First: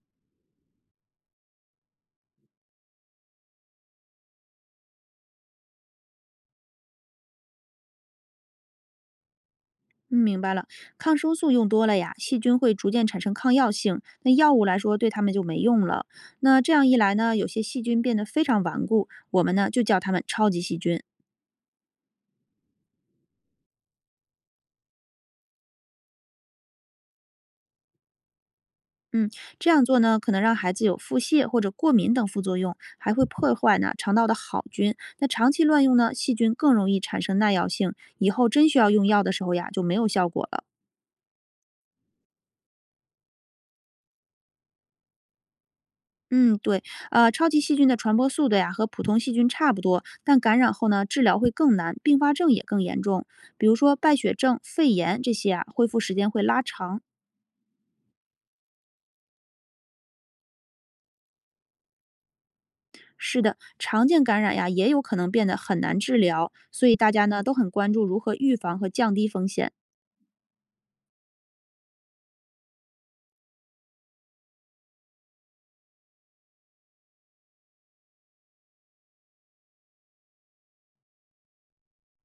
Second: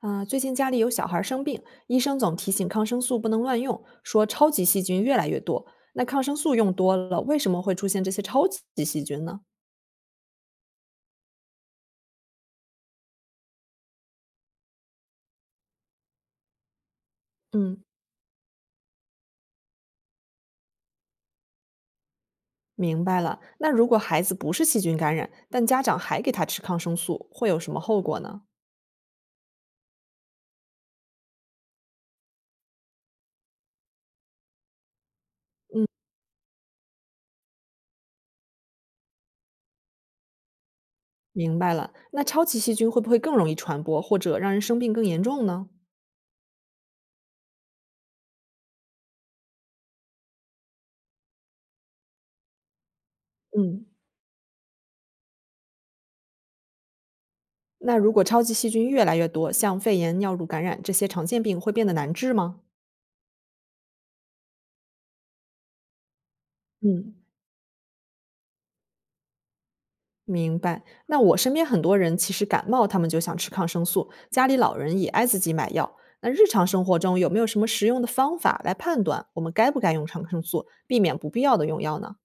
啊，最近家里有小孩生病，医生总提醒抗生素不能乱用，说超级细菌越来越多。那抗生素用多了，为什么会出现这些超级细菌呢？嗯，明白了。抗生素用多了呀，细菌会逐渐产生抗药性，那药物来说对它们就没用了。那这样一来呢，有些嗯，细菌变得非常顽固，我们呢就叫它们超级细菌。明白了。那如果孩子不是细菌感染，但家长还给他吃抗生素，会有什么后果呢？嗯，这样做呢，可能让孩子有腹泻或者过敏等副作用，还会破坏呢肠道的好菌。那长期乱用呢，细菌更容易产生耐药性，以后真需要用药的时候呀，就没有效果了。明白了。那超级细菌会不会更容易传播，或者让人生病更严重呢？嗯，对，超级细菌的传播速度呀和普通细菌差不多，但感染后呢，治疗会更难，并发症也更严重。比如嗯，说败血症、肺炎这些啊，恢复时间会拉长。那如果超级细菌越来越多，像肺炎、尿路感染这些常见病会变得难治吗？是的，常见感染呀也有可能变得很难治疗，所以大嗯。家呢都很关注如何预防和降低风险。明白。那我身边很多人其实感冒，他们就想吃抗生素，家里老人也爱自己买药。那日常生活中有没有什么实用的方法来判断我们该不该用抗生素，避免不必要的用药呢？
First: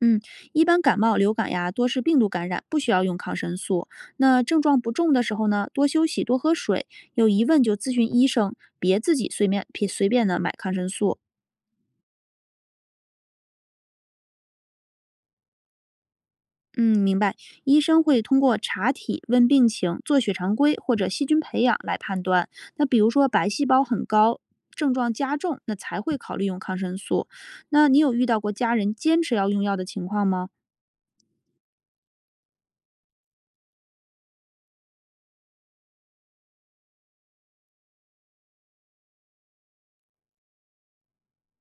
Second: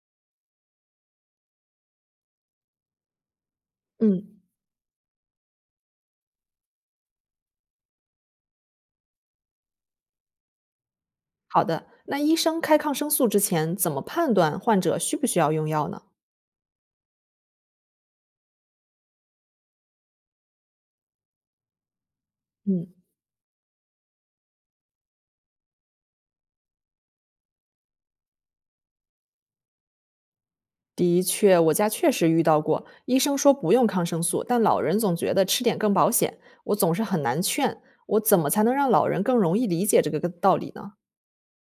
嗯，一般感冒、流感呀多是病毒感染，不需要用抗生素。嗯，那症状不重的时候呢，多休息、多喝水，有疑问就咨询医生，别自己随便的买抗生素。好的，那医生开抗生素之前怎么判断患者需不需要用药呢？嗯，明白。医生会通过查体、问病情、做血常规或者细菌培养来判断。那嗯，比如说白细胞很高，症状加重，那才会考虑用抗生素。那你有遇到过家人坚持要用药的情况吗？的确，我家确实遇到过，医生说不用抗生素，但老人总觉得吃点更保险，我总是很难劝。我怎么才能让老人更容易理解这个道理呢？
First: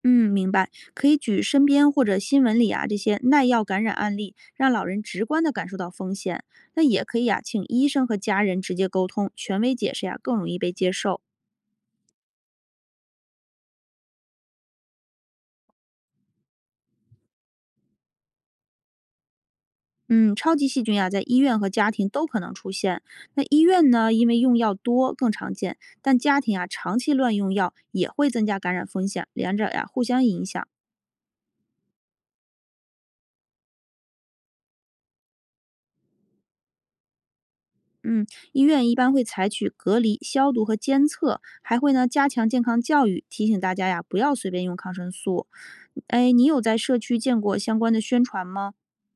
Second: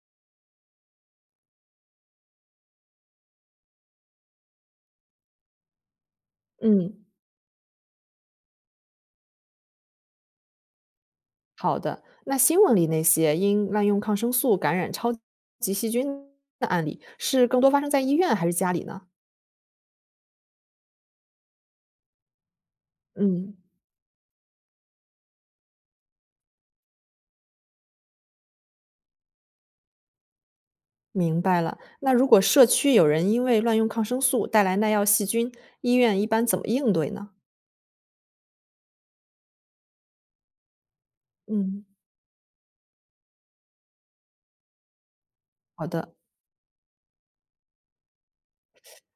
嗯，明白。可以举身边或者新闻里啊这些耐药感染案例，让老人直观的感受到风险。那也嗯，可以啊，请医生和家人直接沟通，权威解释呀、更容易被接受。好的，那新闻里那些因滥用抗生素感染超级细菌的案例，是更多发生在医院还是家里呢？嗯，超级细菌呀、在医院和家庭都可能出现。那嗯，医院呢，因为用药多更常见，但家庭啊长期乱用药也会增加感染风险，两者呀互相影响。明白了。那如果社区有人因为乱用抗生素带来耐药细菌，医院一般怎么应对呢？嗯，医院一般会采取隔离、消毒和监测，还嗯，会呢加强健康教育，提醒大家呀不要随便用抗生素。好的。哎，你有在社区见过相关的宣传吗？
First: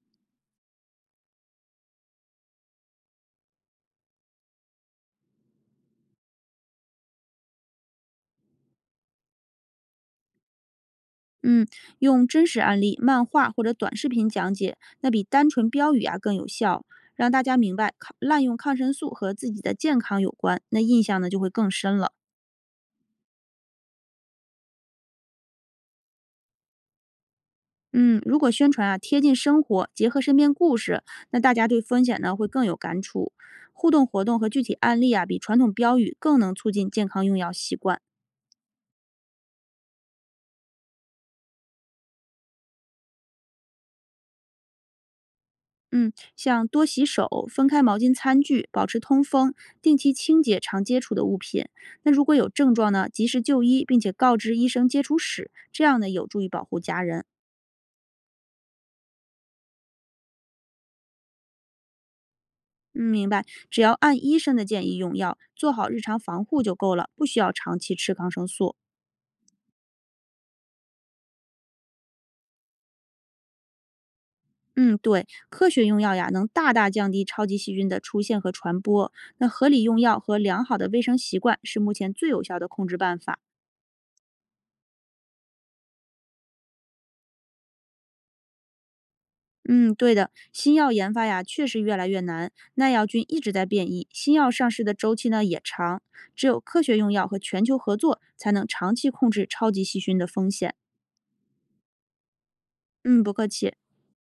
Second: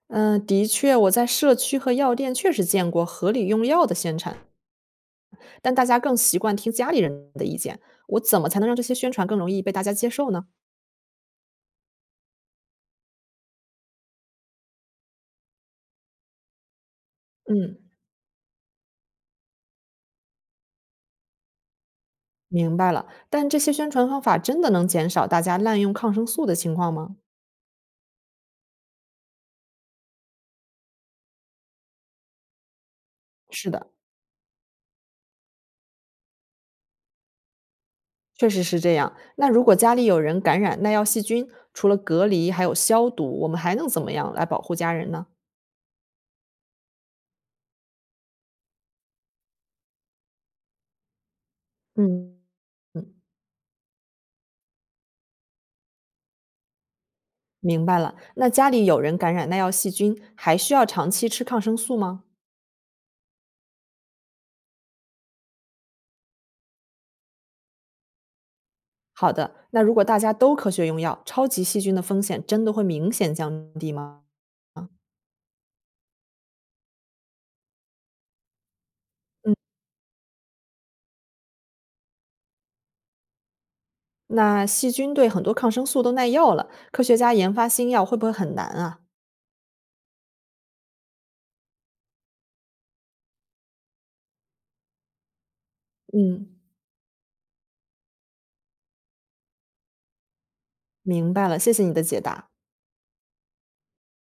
嗯，的确，我在社区和药店确实见过合理用药的宣传，但大家更习惯听家里人的意见。我怎么才能让这些宣传更容易被大家接受呢？嗯，用真实案例、漫画或者短视频讲解，那比单纯标语啊更有效，让大家明嗯。白抗滥用抗生素和自己的健康有关，那印象呢就会更深了。明白了，但这些宣传方法真的能减少大家滥用抗生素的情况吗？嗯，如果宣传啊贴近生活，结合身边故事，那大家对风险呢会更有感触。是的，互动活动和具体案例啊，比传统标语更能促进健康用药习惯。确实是这样。那如果家里有人感染耐药细菌，除了隔离还有消毒，我们还能怎么样来保护家人呢？嗯，像多洗手、分开毛巾、餐具，保持通风，定期清洁常接触的物品。那如果嗯，有症状呢，嗯，及时就医，并且告知医生接触史，这样呢有助于保护家人。明白了。那家里有人感染耐药细菌，还需要长期吃抗生素吗？嗯，明白。只要按医生的建议用药，做好日常防护就够了，不需要长期吃抗生素。好的，那如果大家都科学用药，超级细菌的风险真的会明显降低吗？嗯，对，科学用药呀，能大大降低超级细菌的出现和传播。那嗯，合理用药和良好的卫生习惯是目前最有效的控制办法。那细菌对很多抗生素都耐药了，科学家研发新药会不会很难啊？嗯，对的，新药研发呀，确实越来越难，耐药菌一直在变异，新药上市的周期呢也长，只嗯，有科学用药和全球合作，才能长期控制超级细菌的风险。明白了，谢谢你的解答。嗯，不客气。